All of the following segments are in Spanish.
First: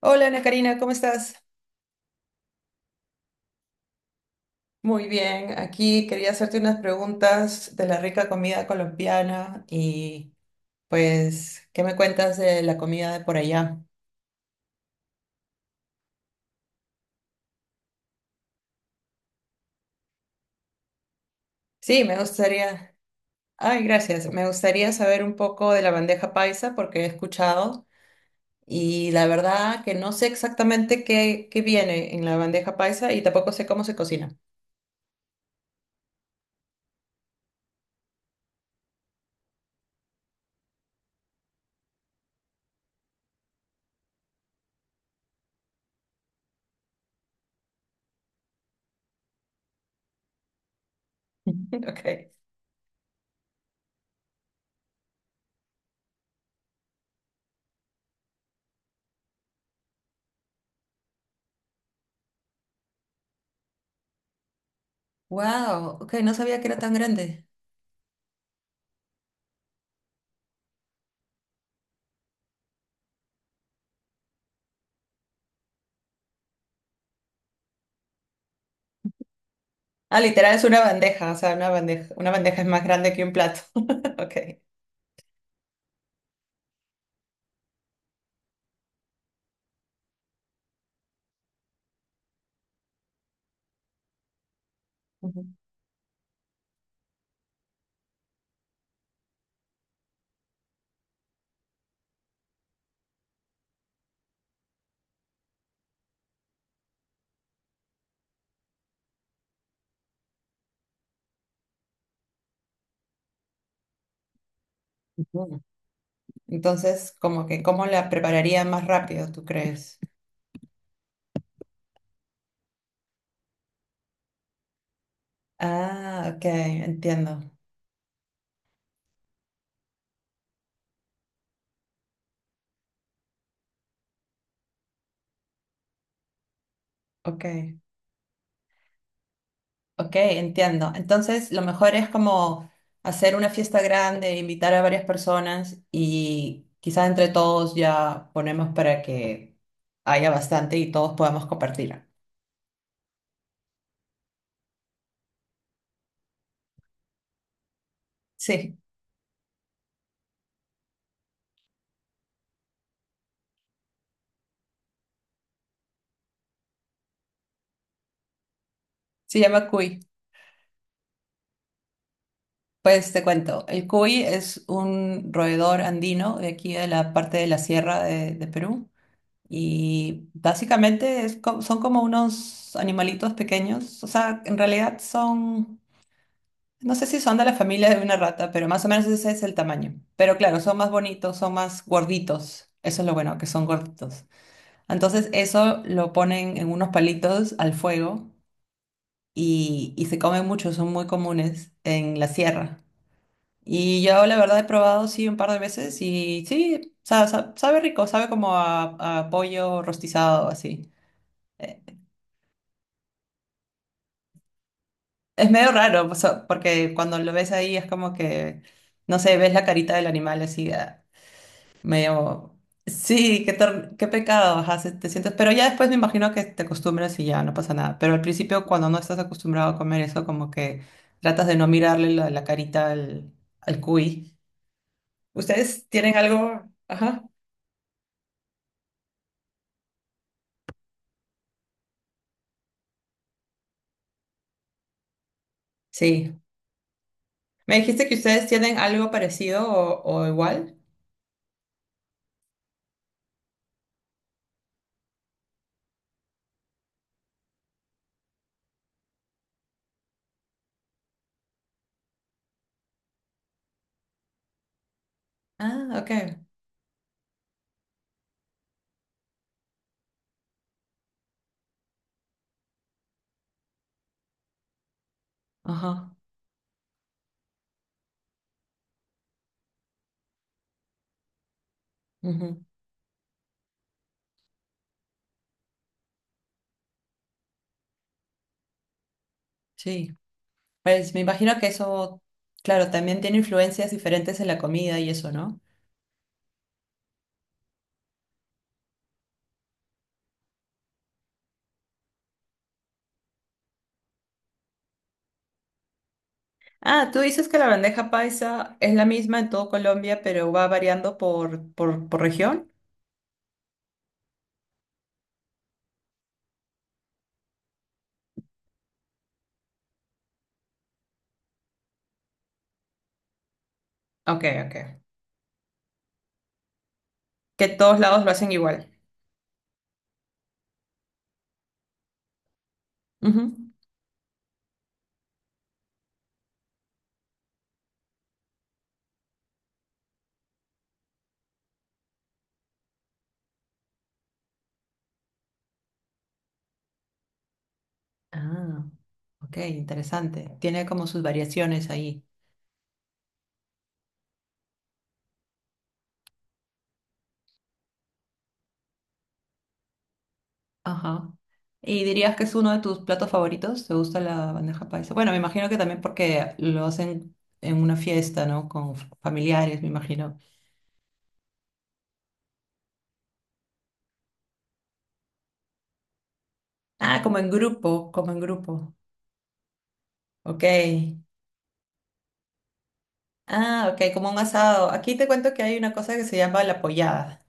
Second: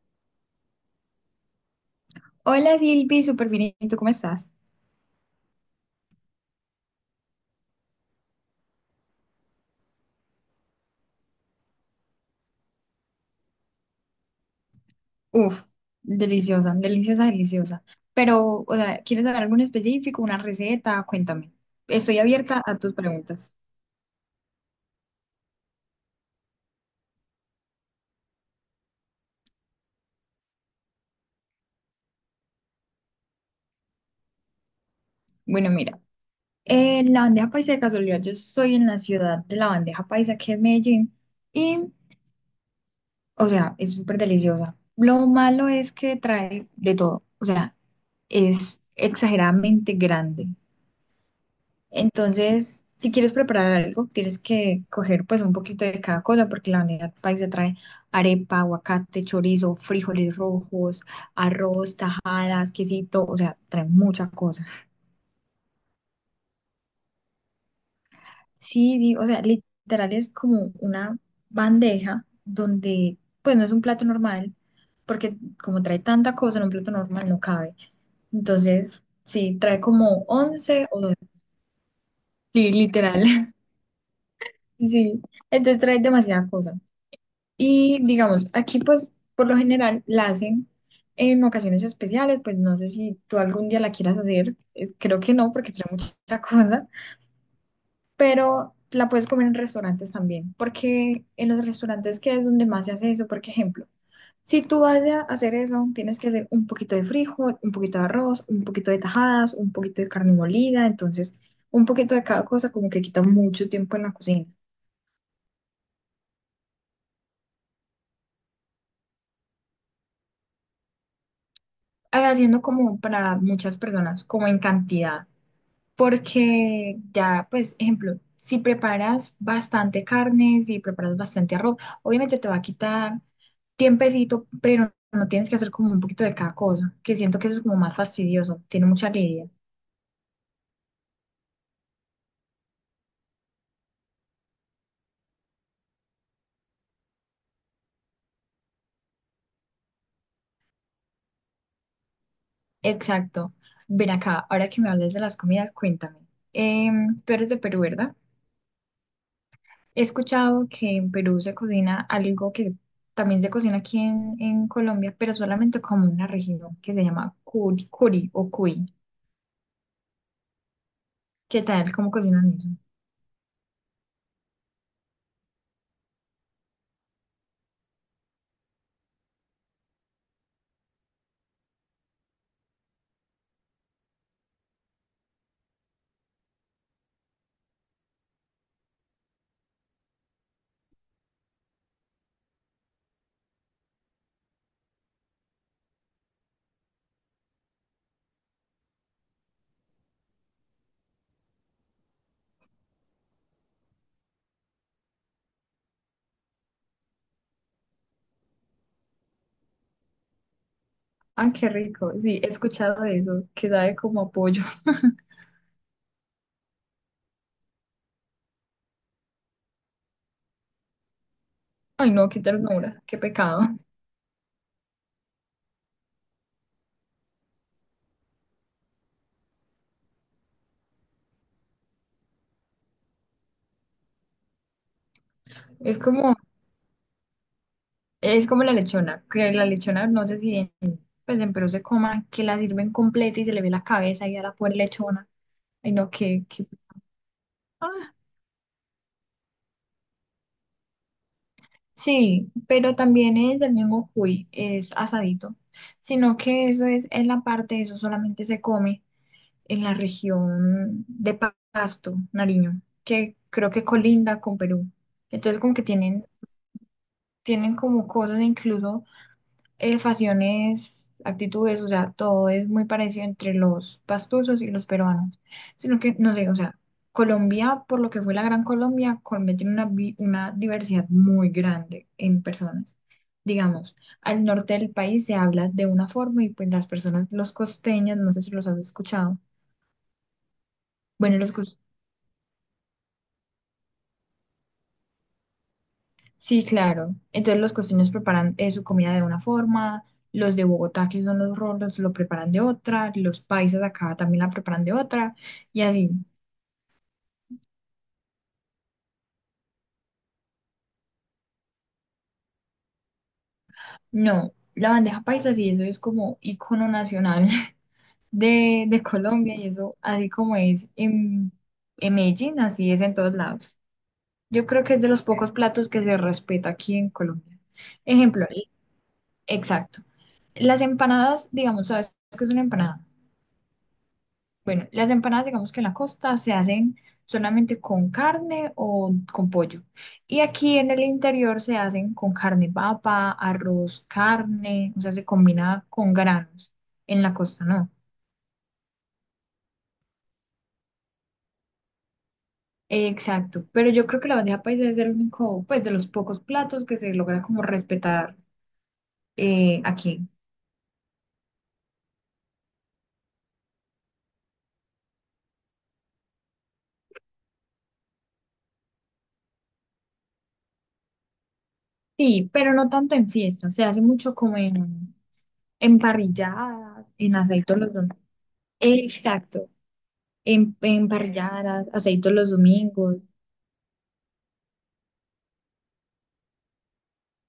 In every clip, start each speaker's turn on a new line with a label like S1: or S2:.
S1: Hola Ana Karina, ¿cómo estás?
S2: Hola Silvi, súper bien. ¿Y tú cómo estás?
S1: Muy bien, aquí quería hacerte unas preguntas de la rica comida colombiana y pues, ¿qué me cuentas de la comida de por allá?
S2: Uf, deliciosa, deliciosa, deliciosa. Pero, o sea, ¿quieres saber algo en específico, una receta? Cuéntame.
S1: Sí, me
S2: Estoy abierta a tus
S1: gustaría,
S2: preguntas.
S1: ay, gracias, me gustaría saber un poco de la bandeja paisa porque he escuchado. Y la verdad que no sé exactamente qué viene en la bandeja paisa y tampoco sé cómo se cocina.
S2: Bueno, mira, la bandeja paisa de casualidad, yo soy en la ciudad de la bandeja paisa, que es Medellín, y, o sea, es súper deliciosa. Lo malo es que trae de todo, o sea, es exageradamente grande.
S1: Ok.
S2: Entonces, si quieres preparar algo, tienes que coger pues un poquito de cada cosa, porque la bandeja paisa trae arepa, aguacate, chorizo, frijoles rojos, arroz, tajadas, quesito, o sea, trae mucha cosa.
S1: Wow, ok, no sabía que era tan grande.
S2: Sí, sí, o sea, literal es como una bandeja donde pues no es un plato normal, porque como trae tanta cosa en un plato normal no cabe. Entonces, sí, trae
S1: Ah,
S2: como
S1: literal es una
S2: 11 o 12,
S1: bandeja, o sea, una bandeja es
S2: sí,
S1: más grande que un
S2: literal,
S1: plato. Ok.
S2: sí, entonces trae demasiada cosa. Y digamos, aquí pues por lo general la hacen en ocasiones especiales, pues no sé si tú algún día la quieras hacer, creo que no porque trae mucha cosa, pero la puedes comer en restaurantes también, porque en los restaurantes que es donde más se hace eso, por ejemplo, si tú vas a hacer eso, tienes que hacer un poquito de frijol, un poquito de arroz, un poquito de tajadas, un poquito de carne molida, entonces un poquito de cada cosa como que quita mucho tiempo en la cocina,
S1: Ujú. Entonces, como que, ¿cómo la prepararía más rápido, tú crees?
S2: haciendo como para muchas personas, como en cantidad.
S1: Ah, ok,
S2: Porque
S1: entiendo.
S2: ya, pues, ejemplo, si preparas bastante carne, si preparas bastante arroz, obviamente te va a quitar tiempecito, pero no tienes que hacer como un poquito de cada cosa, que siento
S1: Ok,
S2: que eso es como más fastidioso, tiene mucha lidia.
S1: ok, entiendo. Entonces, lo mejor es como hacer una fiesta grande, invitar a varias personas y quizás entre todos ya ponemos para que haya bastante y todos podamos compartir.
S2: Exacto. Ven acá, ahora que me hables de las comidas, cuéntame. Tú eres de Perú, ¿verdad?
S1: Sí,
S2: He escuchado que en Perú se cocina algo que también se cocina aquí en Colombia, pero solamente como una región que se llama curi, o cuy.
S1: se llama cuy.
S2: ¿Qué tal? ¿Cómo cocinan eso?
S1: Pues te cuento, el cuy es un roedor andino de aquí de la parte de la sierra de Perú. Y básicamente son como unos animalitos pequeños, o sea, en realidad son, no sé si son de la familia de una rata, pero más o menos ese es el tamaño. Pero claro, son más bonitos, son más gorditos, eso es lo bueno, que son gorditos. Entonces eso lo ponen en unos palitos al fuego y se comen mucho, son muy comunes en la sierra. Y yo la verdad he probado sí un par de veces y sí, sabe rico, sabe como a pollo rostizado así.
S2: Ah, qué rico. Sí, he escuchado de eso, que sabe como a pollo.
S1: Es medio raro, o sea, porque cuando lo ves ahí es como que, no sé, ves la carita del animal así, ah,
S2: Ay, no, qué
S1: medio,
S2: ternura, qué
S1: sí,
S2: pecado.
S1: qué pecado, ajá, te sientes, pero ya después me imagino que te acostumbras y ya no pasa nada, pero al principio cuando no estás acostumbrado a comer eso, como que tratas de no mirarle la carita al cuy. ¿Ustedes
S2: Es
S1: tienen
S2: como,
S1: algo? Ajá.
S2: es como la lechona, que la lechona, no sé si en, pues en Perú se coma, que la sirven completa y se le ve la cabeza y a la pobre lechona. Ay, no,
S1: Sí.
S2: qué, qué-
S1: ¿Me dijiste que
S2: Ah,
S1: ustedes tienen algo parecido o igual?
S2: sí, pero también es del mismo cuy, es asadito, sino que eso es en la parte, eso solamente se come en la región de Pa- Pasto, Nariño, que creo que colinda con Perú. Entonces como que
S1: Ah, ok.
S2: tienen como cosas, incluso facciones, actitudes, o sea, todo es muy parecido entre los pastusos y los peruanos. Sino que,
S1: Ajá.
S2: no sé, o sea, Colombia, por lo que fue la Gran Colombia, Colombia tiene una, vi- una diversidad muy grande en
S1: Ujú.
S2: personas. Digamos, al norte del país se habla de una forma y pues las personas, los costeños, no sé si los has escuchado.
S1: Sí. Pues me
S2: Bueno, los,
S1: imagino que
S2: cos-
S1: eso, claro, también tiene influencias diferentes en la comida y eso, ¿no?
S2: Sí, claro. Entonces los costeños preparan su comida de una forma, los de Bogotá, que son los rolos, lo preparan de otra, los paisas acá también la preparan de otra, y así.
S1: Ah, tú dices que la bandeja paisa es la misma en todo Colombia, pero va variando por región.
S2: No, la bandeja paisa sí, eso es como icono nacional de Colombia, y eso así como es en Medellín, así es en todos lados.
S1: Ok,
S2: Yo
S1: ok.
S2: creo que es de los pocos platos que se respeta aquí en Colombia.
S1: Que todos lados lo
S2: Ejemplo,
S1: hacen
S2: el-
S1: igual.
S2: exacto. Las empanadas, digamos, ¿sabes qué es una empanada?
S1: Ujú.
S2: Bueno, las empanadas, digamos que en la costa se hacen solamente con carne o con pollo. Y aquí en el interior se hacen con carne papa, arroz, carne, o sea, se combina con granos. En la costa no.
S1: Ah, ok, interesante. Tiene como sus variaciones ahí.
S2: Exacto. Pero yo creo que la bandeja paisa es el único, pues, de los pocos platos que se logra como respetar aquí.
S1: Ajá. ¿Y dirías que es uno de tus platos favoritos? ¿Te gusta la bandeja paisa? Bueno, me imagino que también porque lo hacen en una fiesta, ¿no? Con familiares, me imagino.
S2: Sí, pero no tanto en fiestas. Se hace mucho como en parrilladas,
S1: Ah,
S2: en
S1: como en
S2: aceitos los dos.
S1: grupo, como en grupo.
S2: Exacto.
S1: Ok.
S2: En parrilladas, aceitos los domingos.
S1: Ah, ok, como un asado. Aquí te cuento que hay una cosa que se llama la pollada,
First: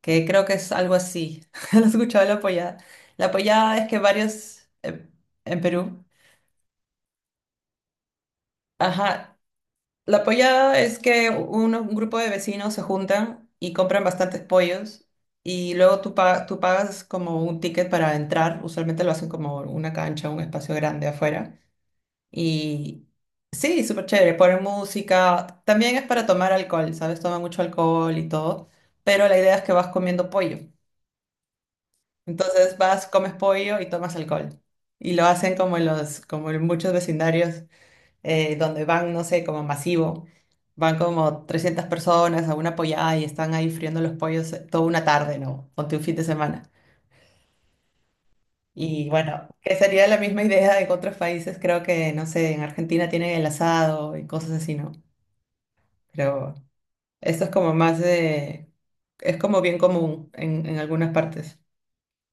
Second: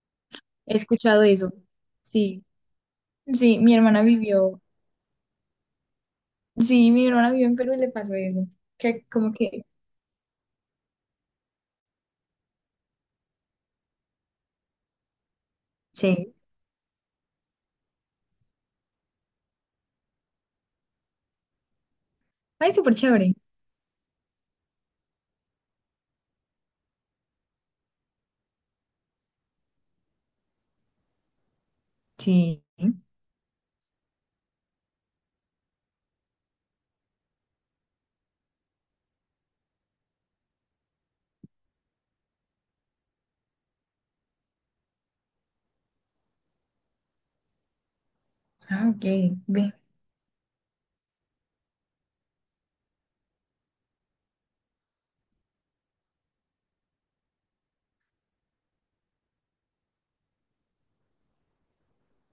S1: que creo que es
S2: He
S1: algo
S2: escuchado
S1: así.
S2: eso.
S1: ¿Has escuchado la
S2: Sí,
S1: pollada? La
S2: sí,
S1: pollada es que varios, en Perú,
S2: sí, mi hermana vivió en Perú y le pasó eso. Que como
S1: ajá,
S2: que,
S1: la pollada es que un grupo de vecinos se juntan y compran bastantes pollos y luego tú,
S2: sí,
S1: pa- tú pagas como un ticket para entrar, usualmente lo hacen como una cancha, un espacio grande afuera.
S2: ay, súper
S1: Y
S2: chévere.
S1: sí, súper chévere, poner música. También es para tomar alcohol, ¿sabes? Toma mucho alcohol y todo. Pero la idea es que vas comiendo pollo.
S2: Sí.
S1: Entonces vas, comes pollo y tomas alcohol. Y lo hacen como en los, como en muchos vecindarios donde van, no sé, como masivo. Van como 300 personas a una pollada y están ahí friendo los pollos toda una tarde, ¿no? Ponte un fin de semana.
S2: Ah, ok,
S1: Y bueno,
S2: ve.
S1: que sería la misma idea en otros países. Creo que, no sé, en Argentina tienen el asado y cosas así, ¿no? Pero esto es como más de. Es como bien común en algunas partes.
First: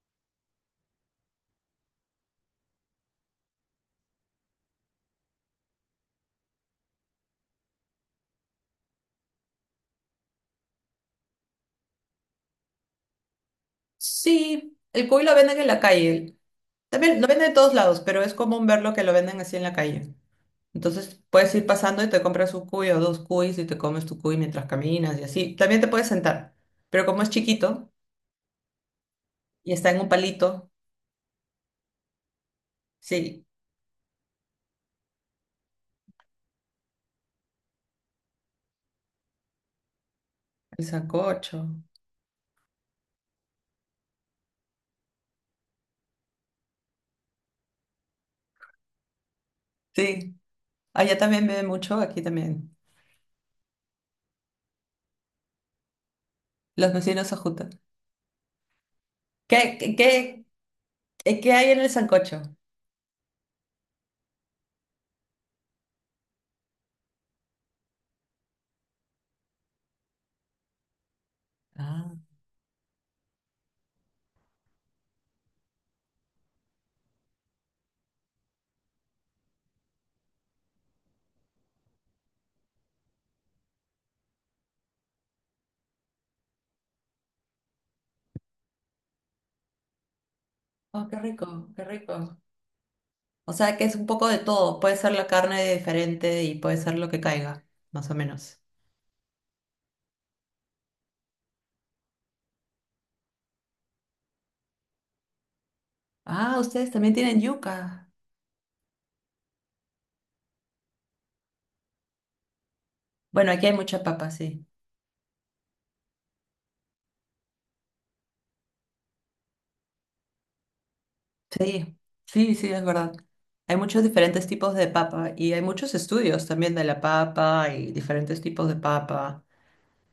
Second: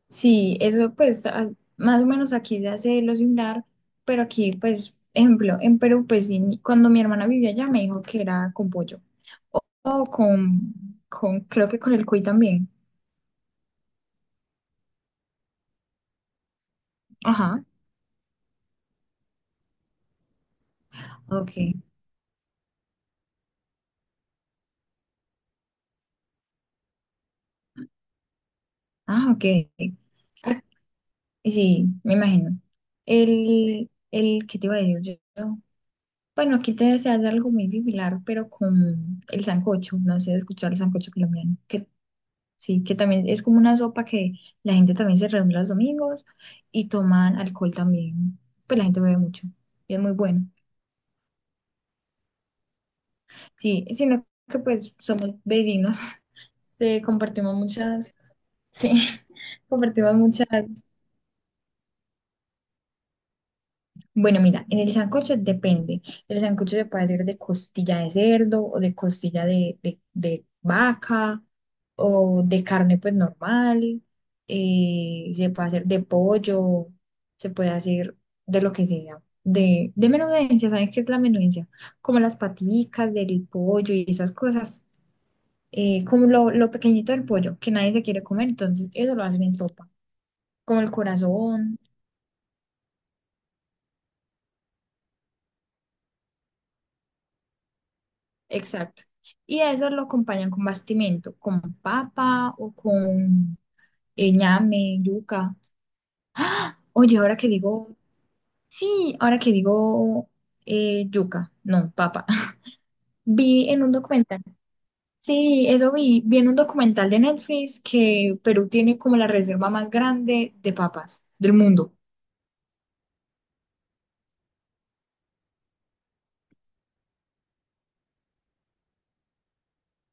S2: Sí, eso pues a- más o menos aquí se hace lo similar, pero aquí pues, ejemplo, en Perú pues sí, mi- cuando mi hermana vivía allá me dijo que era con pollo o con, creo que con el cuy también.
S1: Sí, el cuy lo venden en la calle. También lo venden de
S2: Ajá,
S1: todos lados, pero es común verlo que lo venden así en la calle. Entonces puedes ir
S2: ok.
S1: pasando y te compras un cuy o dos cuys y te comes tu cuy mientras caminas y así. También te puedes sentar, pero como es chiquito
S2: Ah, ok.
S1: y está en un palito,
S2: Sí, me imagino.
S1: sí,
S2: ¿Qué te iba a decir yo? Bueno, aquí te se hace algo muy similar, pero con el sancocho. No sé, escuchar el
S1: el
S2: sancocho colombiano.
S1: sancocho.
S2: Que, sí, que también es como una sopa que la gente también se reúne los domingos y toman alcohol también. Pues la gente bebe mucho y es muy
S1: Sí,
S2: bueno.
S1: allá también beben mucho, aquí también.
S2: Sí, sino que pues somos vecinos,
S1: Los
S2: se
S1: vecinos se
S2: compartimos
S1: juntan.
S2: muchas, sí,
S1: ¿Qué, qué,
S2: compartimos muchas.
S1: qué, qué hay en el sancocho?
S2: Bueno, mira, en el sancocho depende. El sancocho se puede hacer de costilla de cerdo o de costilla de vaca
S1: Ah.
S2: o de carne pues normal. Se puede hacer de pollo, se puede hacer de lo que sea. De menudencia, ¿sabes qué es la menudencia? Como las paticas del pollo y esas cosas. Como lo pequeñito del pollo que nadie se quiere comer, entonces eso lo hacen en sopa. Como el
S1: Oh, qué rico,
S2: corazón.
S1: qué rico. O sea que es un poco de todo. Puede ser la carne diferente y puede ser lo que caiga, más o menos.
S2: Exacto. Y eso lo acompañan con bastimento, con papa o con ñame, yuca.
S1: Ah, ustedes también
S2: Oye,
S1: tienen yuca.
S2: sí, ahora que digo yuca, no, papa.
S1: Bueno, aquí
S2: Vi
S1: hay
S2: en un
S1: mucha papa,
S2: documental,
S1: sí.
S2: sí, eso vi, vi en un documental de Netflix que Perú tiene como la reserva más grande de papas del mundo.
S1: Sí, sí, sí, es verdad. Hay muchos diferentes tipos de papa y hay muchos estudios también de la papa y diferentes tipos de papa.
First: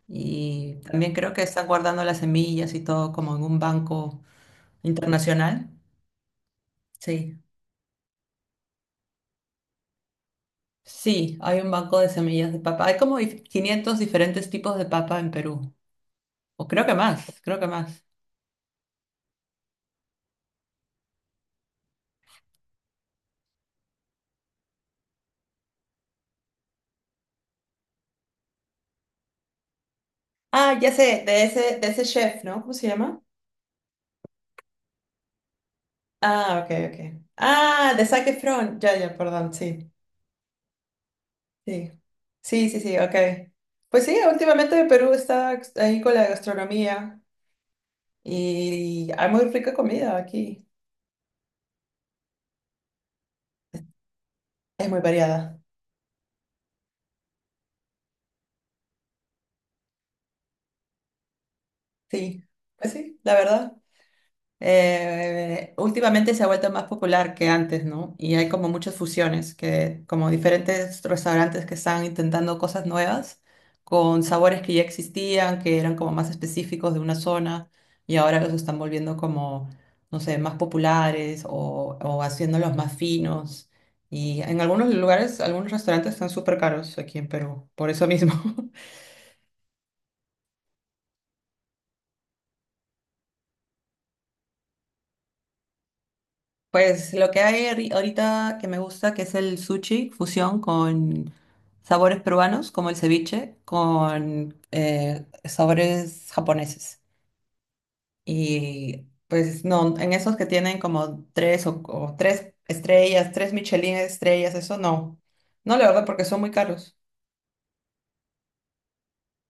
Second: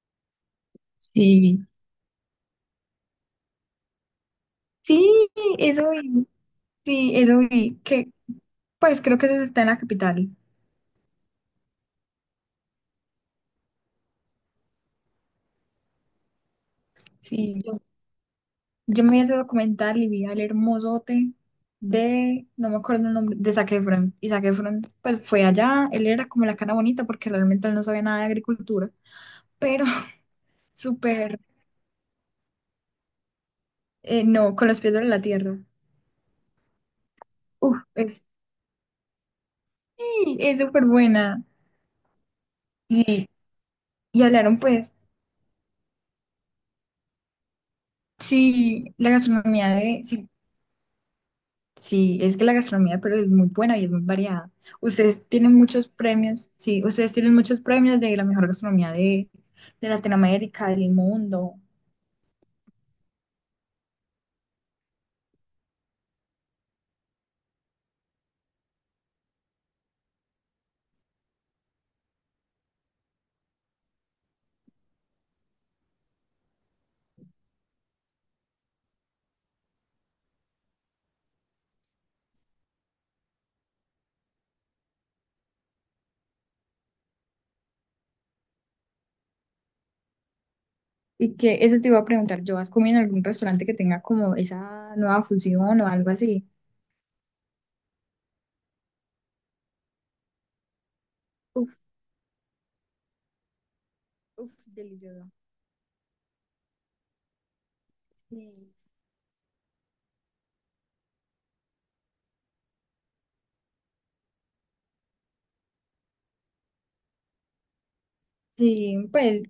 S1: Y también creo que están
S2: Sí.
S1: guardando las semillas y todo como en un banco
S2: Sí,
S1: internacional.
S2: eso vi, sí,
S1: Sí.
S2: eso vi, que pues creo que eso está en la capital.
S1: Sí, hay un banco de semillas de papa. Hay como 500 diferentes tipos de papa en Perú. O creo que más, creo
S2: Sí,
S1: que más.
S2: yo me vi ese documental y vi al hermosote de, no me acuerdo el nombre, de Zac Efron. Y Zac Efron, pues fue allá, él era como la cara bonita porque realmente él no sabía nada de agricultura, pero
S1: Ah, ya sé,
S2: súper,
S1: de ese chef, ¿no? ¿Cómo se llama?
S2: no, con los pies sobre la tierra.
S1: Ah, ok, ok.
S2: Uf,
S1: Ah, de Zac
S2: es,
S1: Efron. Ya, ya, perdón, sí.
S2: sí, es súper buena.
S1: Sí, sí, sí, sí,
S2: Y,
S1: ok. Pues sí,
S2: y hablaron
S1: últimamente
S2: pues,
S1: Perú está ahí con la gastronomía
S2: sí,
S1: y
S2: la
S1: hay muy
S2: gastronomía
S1: rica
S2: de,
S1: comida
S2: sí,
S1: aquí.
S2: sí, es que la gastronomía pero es muy buena y es muy variada.
S1: Es muy
S2: Ustedes tienen
S1: variada.
S2: muchos premios, sí, ustedes tienen muchos premios de la mejor gastronomía de Latinoamérica, del mundo.
S1: Sí, pues sí, la verdad. Últimamente se ha vuelto más popular que antes, ¿no? Y hay como muchas fusiones, que, como diferentes restaurantes que están intentando cosas nuevas con sabores que ya existían, que eran como más específicos de una zona y ahora los están volviendo como, no sé, más populares o haciéndolos más finos. Y en algunos lugares, algunos restaurantes están súper caros aquí en Perú, por eso mismo.
S2: Y que eso te iba a preguntar, ¿yo has comido en algún restaurante que tenga como esa nueva fusión o algo así?
S1: Pues lo que hay ahorita que me gusta, que es el sushi fusión con
S2: Uf,
S1: sabores peruanos, como el ceviche,
S2: uf,
S1: con
S2: delicioso.
S1: sabores japoneses.
S2: Sí,
S1: Y pues no, en esos que tienen como tres o tres estrellas, tres Michelin estrellas, eso no. No, la verdad, porque son muy caros.
S2: sí, pues,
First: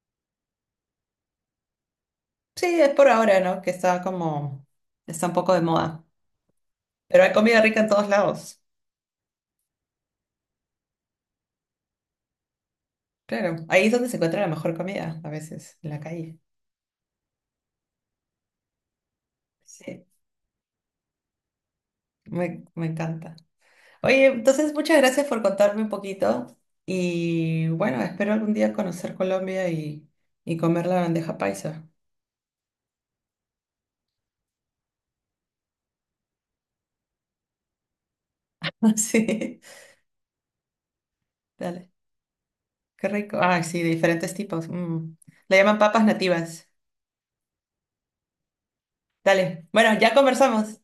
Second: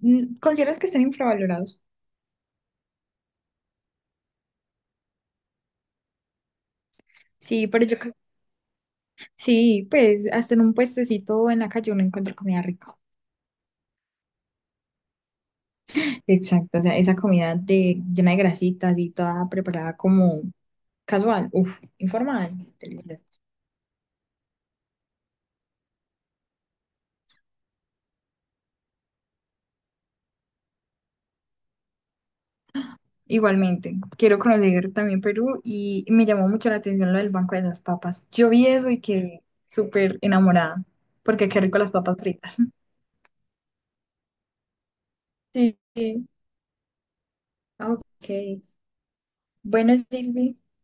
S2: mm, ¿consideras que están infravalorados?
S1: Sí, es por ahora, ¿no? Que está como, está un poco de moda. Pero hay comida
S2: Sí,
S1: rica
S2: pero
S1: en
S2: yo
S1: todos
S2: creo,
S1: lados.
S2: sí, pues hasta en un puestecito en la calle uno encuentra comida rica.
S1: Claro, ahí es donde se encuentra la mejor comida, a veces, en la calle.
S2: Exacto, o sea, esa comida de, llena de grasitas y toda preparada
S1: Sí.
S2: como casual, uff, informal,
S1: Me
S2: delicioso.
S1: encanta. Oye, entonces muchas gracias por contarme un poquito y bueno, espero algún día conocer Colombia y comer la bandeja paisa.
S2: Igualmente, quiero conocer también Perú y me llamó mucho la atención lo del Banco de las Papas. Yo vi eso y quedé
S1: Sí,
S2: súper enamorada, porque qué rico
S1: dale,
S2: las papas fritas.
S1: qué rico. Ay, sí, de diferentes tipos. Mm. Le llaman
S2: Sí.
S1: papas
S2: Sí.
S1: nativas.
S2: Ah, ok.
S1: Dale,
S2: Bueno,
S1: bueno, ya
S2: Silvi,
S1: conversamos.